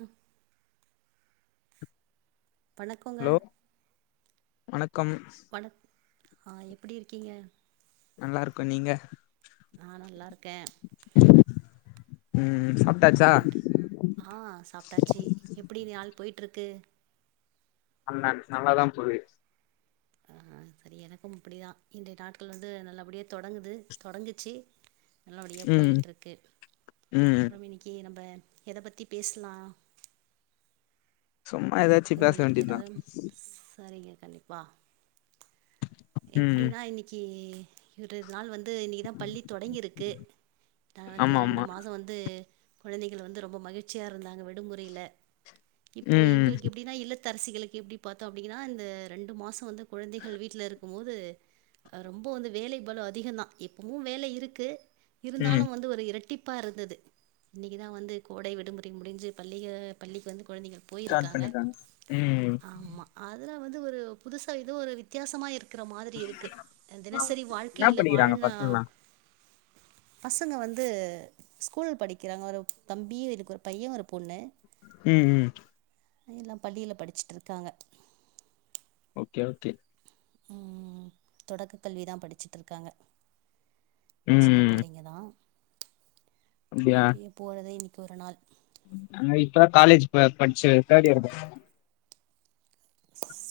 உ பணக்கோங்க வணக் க்கம் ஆஹ் எப்புடி இருக்கீங்க நல்லா இருக்கோ நீங்க நா நல்லா இருக்கே உம் சப் ஆஹ் சாப்ட்டாச்சு எப்பிடி ஆள் போய்ட்டுருக்கு நல்ல நல்லாதா போது ஆஹ் சரி எனக்கும் இப்படியேதா இன்றைய கால்கள் வந்து நல்லப்டியே தொடங்குது தொடங்கிச்சு நல்லபடியா ம் போயிட்டருக்கு ம் அப்புறோ இன்னிக்கி நம்ப எதை பத்தி பேசலாம் சும்மா ஏதாச்சு பேச வேண்டியது தா கண்டிப்பா ம் எப்பிடின்னா இன்னிக்கி இருவ் நாள் வந் வந்து இன்னிக்குதா பள்ளி தொடங்கிருக்கு நா வந்து ஆமா ரெண்டு ஆமா மாசோ வந்து கொழந்தைகள் வந்து ரொம்ப மகிழ்ச்சியா இருந்தாங்க விடுமுறையில இப்போ ம் எங்களுக்கு எப்புடின்னா இல் லத்தரசிகளுக்கு எப்புடி பாத்தோ அப்டின்னா இந்த ரெண்டு மாசோ வந்து கொழந்தைகள் வீட்ல இருக் ருக்கும் போது ரொம்ப வந்து வேலை பலம் அதிகம் தா இப்பவு வேலை இருக்கு ம் இருந்தாலு வந்து ஒரு இரட்டிப் ப்பா இருந்தது இன்னிக்குதா வந்து கோடை விடுமுறை முடிஞ்சு பள்ளிக பள்ளிக்கு வந்து கொழந்திங்க ஸ்டார்ட் போயிருக்காங்க பண்ணிட்டாங்க ம் ஆமா அதுல வந்து ஒரு புதுசா இது ஒரு வித்தியாசமா இருக்கு இருக்கிற மாதிரி இருக்கு ஆ தினசரி வாழ்க்கை என்ன இல்ல படிக்கிறாங்க வாழ்ன பசங்கலா பசங்க வந்து ஸ்கூல் படிக்கிறாங்க ஒரு தம்பி இருக்கு ஒரு பையன் ஒரு பொண்ணு ம் ம் எல்லாம் பள்ளியில படிச்சிட்டு இருக்காங்க ஓகே ஓகே ம் தொடக்க கல்விதா படிச்சிட்டு இருக்காங்க சின்ன ம் பிள்ளைங்க தா அப்டியா அப்பிடியே போறதே இல் ஒரு நாள் இப்ப காலேஜ் இப்ப படிச்சு தேட் இயர்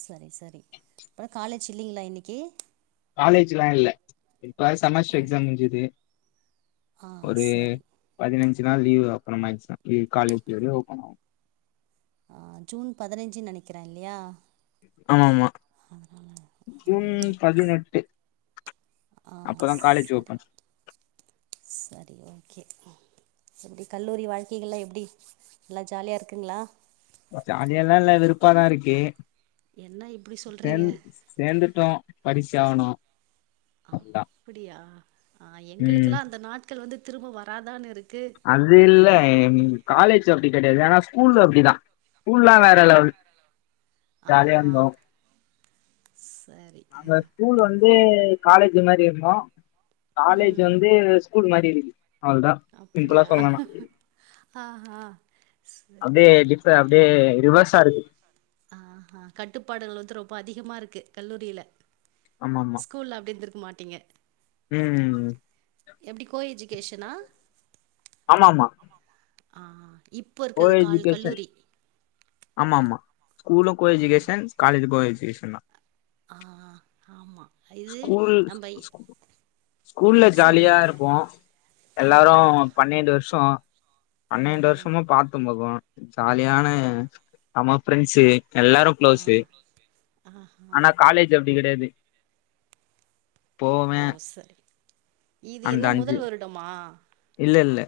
செரி செரி அப்பறம் காலேஜ் இல்லைங்களா இன்னைக்கு காலேஜ்லா இல்ல இப்ப தா ஓ! செமஸ்டர் எக்ஸாம் முடிஞ்சுது ஆ ஒரு சரி. பதினஞ்சு அஞ்சு நாள் லீ்வு அப்பற மேக்ஸிமம் லீ காலேஜ் டேல ஓப்பன்னாவு ஆ ஜூன் பதினைஞ்சு நெனைக்கிறே இல்லையா ஆமாமா ஆ ஜூன் பதினெட்டு ஆ அப்பதா காலேஜ் செரி ஓப்பன் செரி ஓகே எப்டி கல்லூரி வாழ்க்கைகள்லாம் எப்டி நல்லா ஜாலியா இருக்குங்ளா அதையெல்லா இல்ல வெருப்பாதா இருக்கு என்ன இப்டி சொல்றீங்க ட்டு படிச்சு ஆவுனு அப்டியா ஆ ம் எங்களுக்கெல்லா அந்த நாட்கள் வந்து திரும்ப வராதான்னு இருக் அது இல்ல என் காலேஜ் லேஜ்ல அப்டி கிடையாது ஆனா ஸ்கூல் அப்டிதா ஸ்கூல்லா ஆ வேற லெவல் ஜாலியா ஆஹா இருந்தோ சரி நாங்க ஸ்கூல்ல வந்து வந்து காலேஜ் மாரி இர்ந்தோ காலேஜ் ம் வந்து ஸ் ஸ்கூல் மாரி இருக்குது அவ்ளதா சிம்பிளா அப்படியா சொல்லனா ஆஹா சரி சரி அப்டியே அப்டியே ரிவர்ஸ் [unintelligible] ஆ ஹா கட்டுப்பாடுகள் வந்து ரொம்ப அதிகமா இருக்கு கல்லூரில ஆமா ஆமா ஸ்கூல்ல அப்டி இருந்திருக்கு மாட்டீங்க ம் எப்டி கோயெச்சு பேசனா ஆமாமா ஆஹ் கோ எஜூகேஷன் ஆமா ஆமா ஸ்கூலும் கோ ஆ எஜுகேஷன் காலேஜும் கோ எஜுகேஷன் இஸ் இண்ணா ஆஹ் ஹ ஆமா இது ஸ்கூல் நம்ப ஸ்கூல்ல சொல்லுங்க ஜாலியா இருப்போ ஆ எல்லாரு பண்ணிண்டு வருஷம் ஆ பன்னிரண்டு வருஷமும் ஆ பாத்து முகம் ஜாலியான நம்ம பிரெண்ட்ஸ்ஸு எல்லாரும் ஆ க்ளோசு ஆஹா ஆனா காலேஜ் அ இடது ஓ சரி இது அந்த என்ன அஞ்சு முதல் வருடமா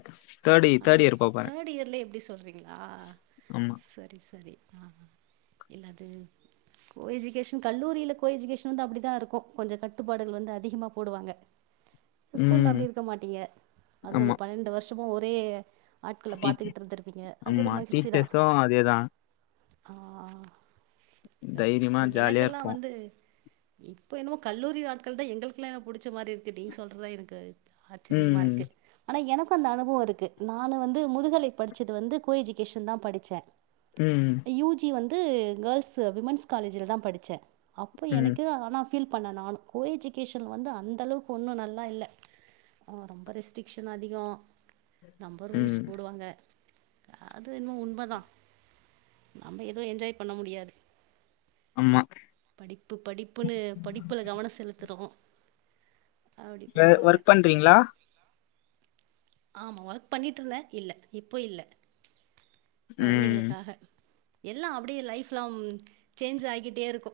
[inaudible] தேர்ட் ம் இயர் போப்போறே தேர்ட் இயர்ல இப்டி சொல்றீங்களா ஆமா சரி சரி ஆஹ் என்னது கோ எஜுகேஷன் கல்லூரியில கோ எஜுகேஷன் வந்து அப்படிதான் இருக்கு கொஞ்ச கட்டுப்பாடுகள் வந்து அதிகமா போடுவாங்க ஸ்கூல்ல ம் அப்படி இருக்க மாட்டீங்க அது ஒரு ஆமா பன்ரெண்டு வருஷம் [unintelligible] ஐயைய ஆட்கள டீ பாத்துகிட்டு இருந்தருப்பீங்க அது ஒரு ஆமா மகிழ்ச்சி தான் டீச்சர்ஸு அதேதா ஆஹ் சரி தைரியமா ஜாலியா எனக்கெல்லாம் இருப்போ வந்து இப்ப என்னமோ கல்லூரி வாழ்க்கை தான் எங்களுக்குல்லாம் எனன புடிச்ச மாதிரி இருக்கு நீ சொல்றதான் எனக்கு ஆச்சரியமா ம் இருக்கு ஆனா எனக்கு ப்ப அந்த அனுபவம் இருக்கு நானு வந்து முதுகலை படிச்சது வந்து கோ எஜூகேஷன் தான் படிச்சேன் ம் யூ ஜி வந்து வந்து கேர்ள்ஸ் விமன்ஸ் காலேஜ்ல தான் படிச்சேன் அப்ப ம் எனக்கு ஆனா பீல் அப்போ நானு கோ எஜுகேஷன் வந்து அந்த அளவுக்கு ஒன்னு நல்லா இல்லை ரொம்ப ரெஸ்ட்ரிக்க்ஷன் அதிகம் நம்ப ரூல்ஸ் ம் போடுவாங்க அது என்மோ உண்மைதான் நம்ம எதுவும் என்ஜாய் பண்ண முடியாது ஆமா படிப்பு படிப்புன்னு படிப்புல கவன செலுத்துனோ வேர் ஒர்க் பண்றீங்ளா ஆம் ஒர்க் பண்ணிட்டு இருந்த இல்ல இப்ப இல்ல ம் கொழந்தைளுக்காக எல்லா அப்படியே லைஃப்லாங் சேஞ்ச் ஆகிட்டே இருக்கூ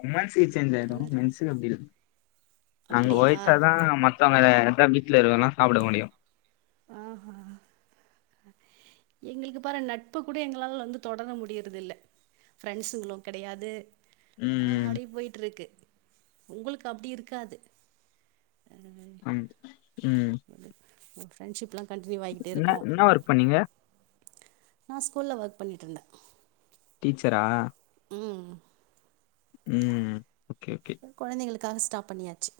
உம் மன்ஸு சேஞ்ச் ஆயரு கல்லூரி மென்ஸுக்கு அப்படி இல நாங்க அப்படியா ஓலச்சாதான் மத்தவங்கலே [unintelligible] வீட்டல இருக்கெல்லா சாப்பட முடியு ஆஹஹா எங்களுக்கு பாற நட்பு கூட எங்களால வந்து தொடர முடியறது இல்ல ஃப்ரெண்ஸுங்களும் கிடையாது ஆஹ் ம் அடே போயிட்டு இருக்கு உங்களுக்கு அப்டி இருக்காது ஆம் உம் ஃரண்ட்ஷிப்லங் என்ன என்ன ஒர்க் பண்ணீங்க நான் ஸ்கூல்ல ஒர்க் பண்ணிட்டு இருந்தே டீச்சரா உம் உம் கொழந்தைகளுக் கா ஸ்டாப் பண்ணியாச்சு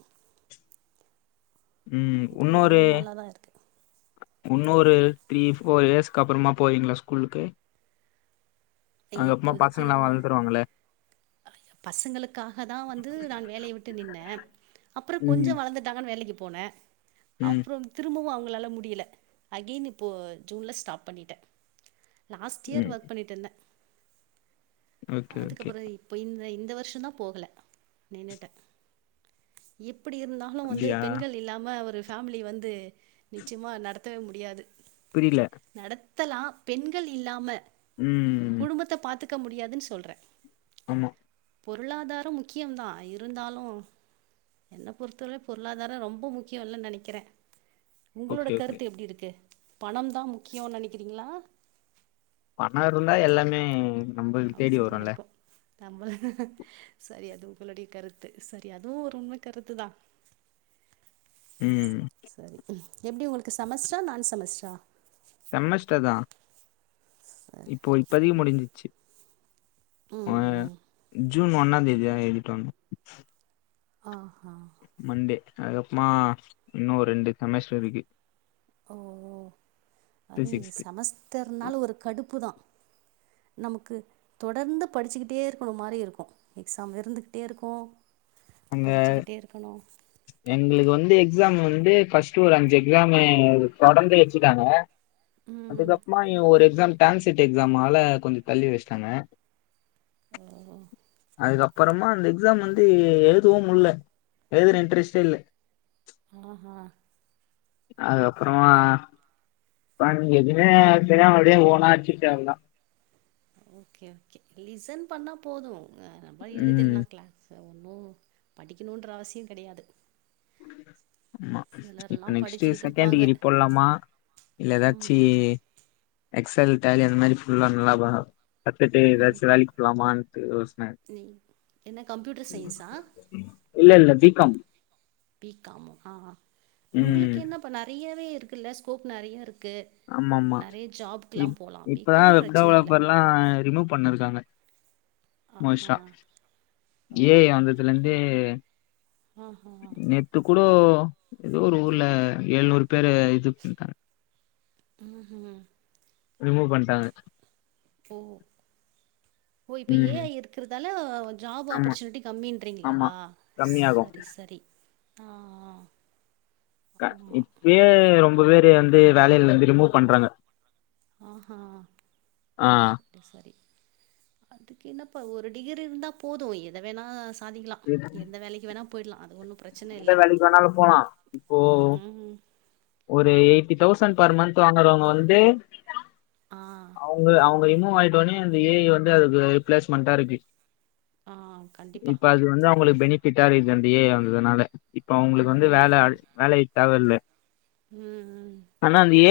உம் ஓகே இதுவு உன்னொரு நல்லா தா இருக்கு உன்னொரு த்ரீ போஃபர் இயர்ஸ்கு அப்புறோமா போவீங்களா ஸ்கூலுக்கு அதுக்கபொர பசங்க இப்போதைக்கு எல்லாம் வாழந்துருவாங்கள பசங்களுக்காக தான் வந்து நான் வேலைய விட்டு நின்னே அப்புறோ கொஞ்ச ம் வளந்துட்டாங்கன வேலைக்கு பொன ம் அப்புறோ திரும்பவு அவ்ங் உங்லால முடியல அகென் இப்போ ஜூன்ல ஸ்டாப் பண்ணிட்டே லாஸ்ட் இயர் ம் ஒர்க் பண்ணிட்டு இருந்தேன் ஓகே ஓகே அதுக்கப்றோ இப்ப இந்த இந்த வர்ஷோ தான போகல நின்னுட்டே இப்ப எப்டி இருந்தாலு வந்து அப்டியா பெண்கள் இல்லாம ஒரு ஃபேமிலி வந்து நிச்சயமா நடத்தவே முடியாது புரியில த்தலா பெண்கள் இல்லாம ம் க்க முடியாது ச் சொல்றே ஆமா பொருளாதாரம் முக்கியம் தா இருந்தாலு என்ன பொறுத்த வர பொருளாதாரோ ரொம்போ முக்கிய இல்லன் நெனைக்கிறே உங்களோட ஓகே ஓகே கருத்து எப்படி இருக்கு பணம் தா முக்கியோன் நெனைக்கிறீங்களா பண இருந்தா எல்லாமே நம்மளுக்கு ஆ தேடி சரியா வருல்ல ருக்கு நம்ப சரி அதுவு உங்களுடைய கருத்து சரி அதுவு ஒரு உண்ம கருத்து தா ம் சரி சரி எப்டி உங்களுக்கு செமஸ்ட்ரா நான் செமஸ்ட்ரா செமஷ்டர்தா இப்போ இப்பதிக் முடிஞ்சிச்சு ஆ ம் ம். ஜூன் ஒன்னா தேதியா எழுதிட் வந்தோ அ ஹா மண்டே அதுக்கப்பமா இன்னு ரெண்டு செமேஸ்ட்ரிக்கு ஓ ஓ அது சிக்ஸ்த்து செமஸ்டர்னாலு ஒரு கடுப்புதா நமக்கு தொடர்ந்து படிச்சிக்கிட்டே ருக்கணு மாரி இருக்கு எக்ஸாம் இருந்துகிட்டே இருக்கு அங்க எங்களுக்கு வந்து எக்ஸாம் வந்து ஃபஸ்டு ஒரு அஞ்சு எக்ஸாமு தொடர்ந்து வச்சிட்டாங்க ம் அதுக்கப்பமா ஒரு எக்ஸாம் கான்சட் எக்ஸாம் ஆல கொஞ்சோ தள்ளி வச்ட்டாங்க ஓ கோ அதுக்கப்பறமா அந்த எக்ஸாம் வந்து எழு அதுவு உள்ள எழுதுற இன்ட்ரெஸ்ட்டே இல்ல ஆஹா அதுக்கப்புறமா இப்ப நீங்க எதுமே தெரியாம அப்படியே ஓனா ஆடுச்சுட்டு வந்தோ ஓகே ஓகே லிசன் பண்ணா போது ஆ ரெம்ப ம் எழுதிட்லா கிளாஸ் ஒன்னு படிக்கணுன்ற அவசிய கெடையாது ஆமா இப்ப நெக்ஸ்ட்டு படிச்சுக்கிட்டு செகண்ட் இருப்பாங்க டிகிரி போலாமா இல்ல ம் ஏதாச்சி ம் எக்ஸல் டேலி அந்த மாரி ஃபுல்லா நல்லா ப கத்துட்டு ஏதாச்சு வேலக்கு போலாமா த்ரி ரோஸ் நீ என்ன கம்ப்யூடர் சயின்ஸா இல்ல இல்ல பீ காம் பீ காம் ஆ ம் உங்களுக்கு என்னப்ப நெறையவே ருக்குல்ல ஸ்கோப் நெறைய இருக்கு ஆமாமா இ போகலாம் இப்பதான் பிகாம் பிரச்சனை இல்லை வெப்டெவலப்பர்ல்லா ரிமூவ் பண்ணிருக்காங்க [unintelligible] ஏ ஐ வந்ததுல இருந்தே ஆஹா! நேத்து கூடோ ஏதோ ஒரு ஊர்ல ஏழுநூறு பேரு இது பண்ட்டாங்க ம்ஹும் ரிமூவ் பண்ணட்டாங்க ஓ ஓ இப்ப ஏ ம் ஐ இருக்கறதால ஜாப் ஆமா ஆப்பர்ச்சுனிட்டி கம்மீன்ரிங்ளா ஆமா கம்மியாகு சரி சரி ஆ ஆ த ஆமா. இப்பயே ரொம்ப [unintelligible] வந்து வேலையில இருந்து ரிமூவ் பண்றாங்க ஆஹா ஆ சரி சரி அதுக்கு என்னப்ப ஒரு டிகிரி இருந்தா போது எத வேணா சாதிக்கலா எந்த வேலைக்கு வேணா போ போயிட்லா அது ஒன்னும் எந்த வேலைக்கு வேணாலும் போலா இப்போ ம். ஒரு eighty thousand per month வாங்கறவங்க வந்து ஆ, அவுங்க அவுங்க ப்ப ரிமூவ் ஆயிட்டோனே இந்த ஏ ஐ வந்து அதுக்கு ரீப்ளேஸ்மெண்ட்டா இருக்கு ஆ. கண்டிப்பா. இப்ப அது வந்தா உங்களுக்கு பெனிபிட்டா [unintelligible] வந்ததுனால இப்ப அவங்களுக்கு வந்து வேல [unintelligible] வேலை தேவல உம்ம்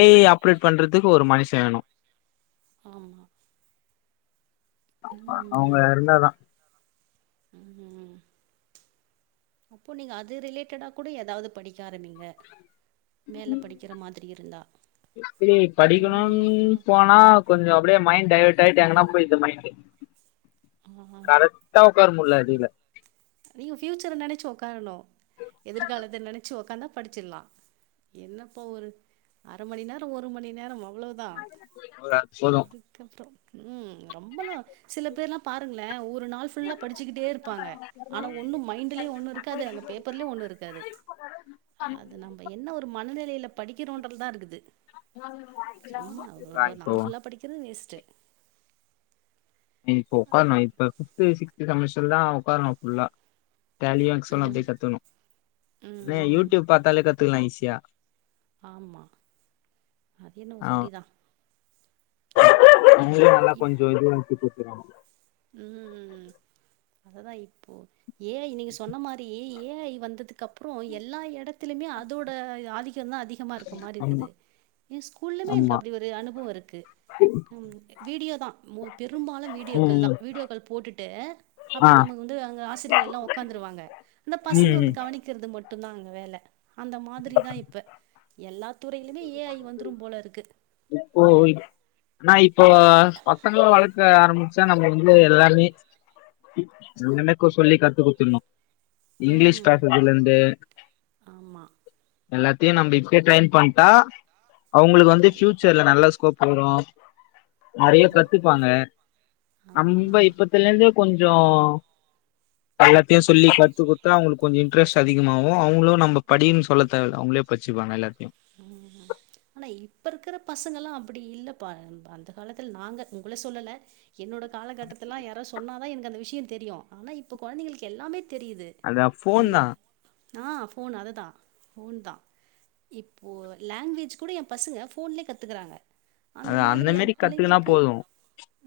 ஏ ஐ ஆப்ரேட் பண்றதுக்கு ஒரு மனுஷன் வேணும் ஆமா அ அவுங்க இருந்தாதான் ஆமா. ம். ம். அப்போ நீங்க அது ரிலேட்டடா கூட ஏதாவது படிக்க ஆரம்பிங்க மேல படிக்கிற மாதிரி இருந்தா ப்படி அதுவு நல்ல படிக்கணுனு பயணம் போனா கொஞ்சம் அப்டியே மைண்ட் டைவர்ட் ஆயிட்டு எங்கன்னா ஆ [unintelligible] [unintelligible] உட்கார முடியல அடில நீங்க ஃபியூச்சர நெனச்சு உக்காரணும் எதிர்காலத்த நெனச்சு ஒ க்காந்த படிச்சிடலாம் என்னப்ப ஒரு ரு அரைமணி நேரம் ஒரு மணி நேரம் அவ்ளோ தான் போது அதுக்கப்புறம் ம் ரொம்பெல்லாம் சில பேர்லாம் பாருங்களேன் ஒ ரு நாள் ஃபுல்லா படிச்சுக்கிட்டே இருப்பாங்க ஆனா ஒன்னும் மைண்ட்லயும் ஒன்னும் இருக்காது அங்க பேப்பர்லயும் ஒன்னும் இருக்காது அது நம்ப என்ன ஒரு மனநிலையில படிக்கிறோன்றது தான் இருக்குது சும்மா அவ இப்போ நாள் ஃபுல்லா படிக்கிறது வேஸ்ட்டு நீ இப்ப உக்காரணும் இப்ப ஃபிஃப்த் சிஸ் த் செமஸ்டர்ல உக்காரணும் ஃபுல்லா டேலியும் எக்செல்லுலும் ம் அப்டியே கத்துணும் ம் ஏ ம் யூடியூப் பாத்தாலே கத் த்துகலாம் ஈசியா ஆமா அது என்னவோ சரிதான் [inaudible] உங்களுக் நல்லா கொஞ்சம் இது [unintelligible] [inaudible] ம்உம் அதுதான் இப் ஏ ஐ நீங்க சொன்ன மாரி ஏய் ஏ ஐ வந்ததுக்கு அப்புறம் எல்லா எடத் தலுமே அதோட ஆதி க்கம் தான் அதிகமாக இருக்க மாரி ஆமா இருக்குது என் ஸ்கூல்லுமே எனக்கு ஆமா அப்டி ஒரு அனுபவம் இருக்கு வீடியோ தான் பெரும்பாலும் ம் வீடியோக்கள் ம் தான் வீடியோக்கள் போட்டுட்டு ஆ அப்டி நமக்கு வந்து அங்க ஆசிரியர் எல்லாம் உக்காந்துருவாங்க அந்த பசங்க ம் வந்து ம் கவனிக்கிறது மட் டும் தான் அங்க வேல அந்த மாதிரி தான் இப்ப எல்லா துறையிலுமே ஏ ஐ வந்துரும் போலருக்கு நா இப்போ பசங்கள வளக்க ஆரம் பிச்சா நம்ம வந்து எல்லாமே நமக்கு சொல்லி கத்து குடுத்தனும் இங்கிலீஷ் ம். பேசதுலிருந்து ஆமா. எல்லத்தையும் நம்ப இப்பயே ட்ரைன் பண் டா அவுங்களுக்கு வந்து கண்டிப்பா. பஃயூச்சர்ல நல்ல ஸ்கோப் அப்புறோ நெறைய ஆமா. கத்துப்பாங்க நம்ப ஆ. இப்பத்துலருந்து கொஞ்சோ எல்லாத்தையு சொல்லி கத்து குடுத்தா அவங்களுக்கு கொஞ்ச இட்ரெஸ்ட் அதிகமாவவு அவங்களு நம்ம படின்னு சொல்ல தேவயில்ல அவங்களே பட்ச்சிபாங்க எல்லாத்தையு உஹம் ஆனா இப்ப இருக்கிற பசங்க எல்லா அப்படி இல்லப்ப அந்த காலத்துல நாங்க உங்கள சொல்லல என்னோட காலகட்டத்தலா யார சொன்னா தா எனக்கு அந்த விஷ்ய தெரியு ஆனா இப்ப குழந்தைளுக்கு எல்லாமே தெரியிது அதா ஃபோன் ஒரு தா ஆ ஃபோனு அதுதா ஃபோன் தா இப்போ லாங்குவேஜ் கூட என் பசுங்க ஃபோன்லயே கத்துக்கறாங்க அ அந்த மேரி கத்துக்கனா போது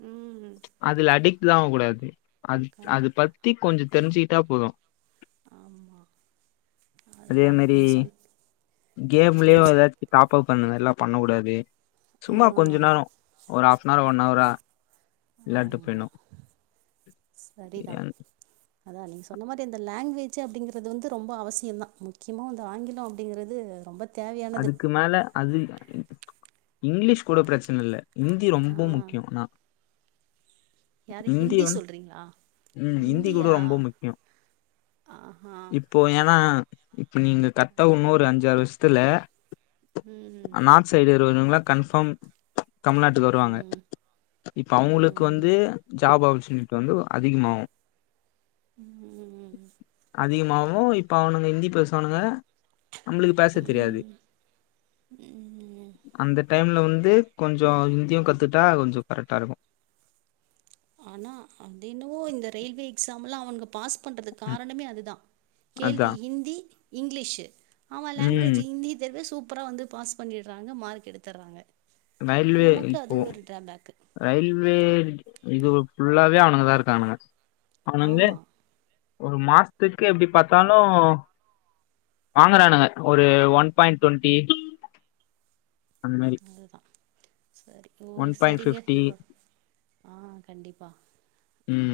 ம் அதுல அடிக் ட்டாவக்கூடாது அது அது கண்டிப்பா பத்தி கொஞ்ச தெரிஞ்சிட்டா போது ஆமா அதே அதுதா மாரி நீங் சொ கேம்லயு ஏதாச்சு பாப்பா பண்ணுவே எல்லா பண்ண கூடாது ஆ சும்மா கொஞ்ச நேரோ ஒரு ஹாப்னார் ஒ ன் அவரா வில்லாட்டு ஆமா போய்னு சரிதா ஏன் அதா நீங்க சொன்ன மாரி அந்த லாங்குவேஜ் அப்படிங்கிறது வந்து ரொம்ப அவசியம் தா முக்கியமா அந்த ஆங்கிலம் அப்படிங்கிறது ரொம்ப தேவையானது அதுக்கு மேல அது இங்கிலீஷ் கூட பிரச்சன இல்ல இந்தி ஆ ரொம்ப முக்கியோ ஆனா யாரு இந்தி ஹிந்தி உம் சொல்றீங்களா இந்தி கூட ஹிந்தியா ரொம்ப முக்கியோ ஆஹா இப்போ ஏனா இப்ப நீங்க கர்ட்டா இன்னொரு அஞ்சாறு வருஷ் த்துல உம் ம் இவ இவங்கல்ல கன்பார்ம் தமிழ்நாட்டுக்கு வருவாங்க ம் இப்ப அவங்களுக்கு ம் வந்து ஜாப் ஆப்பர் சுனிட்டு வந்து அதிகமாவு உம் அதிகமாகவொ இப்ப அவனுங்க ஹிந்தி பேசுவனுுங்க நம்மளுக்கு பேச தெரியாது அந்த டைம்ல வந்து கொஞ்சம் இந்தியும் கத்துட்டா கொஞ்சம் கரெக்டா இருக்கும் ஆனா அது என்னவோ இந்த ரயில்வே எக்ஸாமுலா அவங்க பாஸ் பண்றதுக் ம் காரணமே அதுதா அதா கேள்வி ஹிந்தி இங்லிஷு ஆமா ம் லாங்வேஜ்ஜு ஹிந்தி தெர்வே சூப் அப்ற வந்து பாஸ் பண்ணிற்றாங்க மார்க் எடுத்துர்றாங்க நயில்வே இப்போ ரயில்வே இதுவு ஃபுல்லாவே அவனுங்கதா இருக்கானுங்க அவனுங்தே ஆமா ஒரு மாஸ்த்துக்கு எப்டி பாத்தாலு வாங்கறானுங்க ஒரு ஒன் பாயிண்ட் டுவெண்ட்டி மாரி நல்லத்தா செரி ஓ ஒன் பாயிண்ட் செரிங்க ஃபிப்டி இவ்ளோ ஆஹ் கண்டிப்பா உம்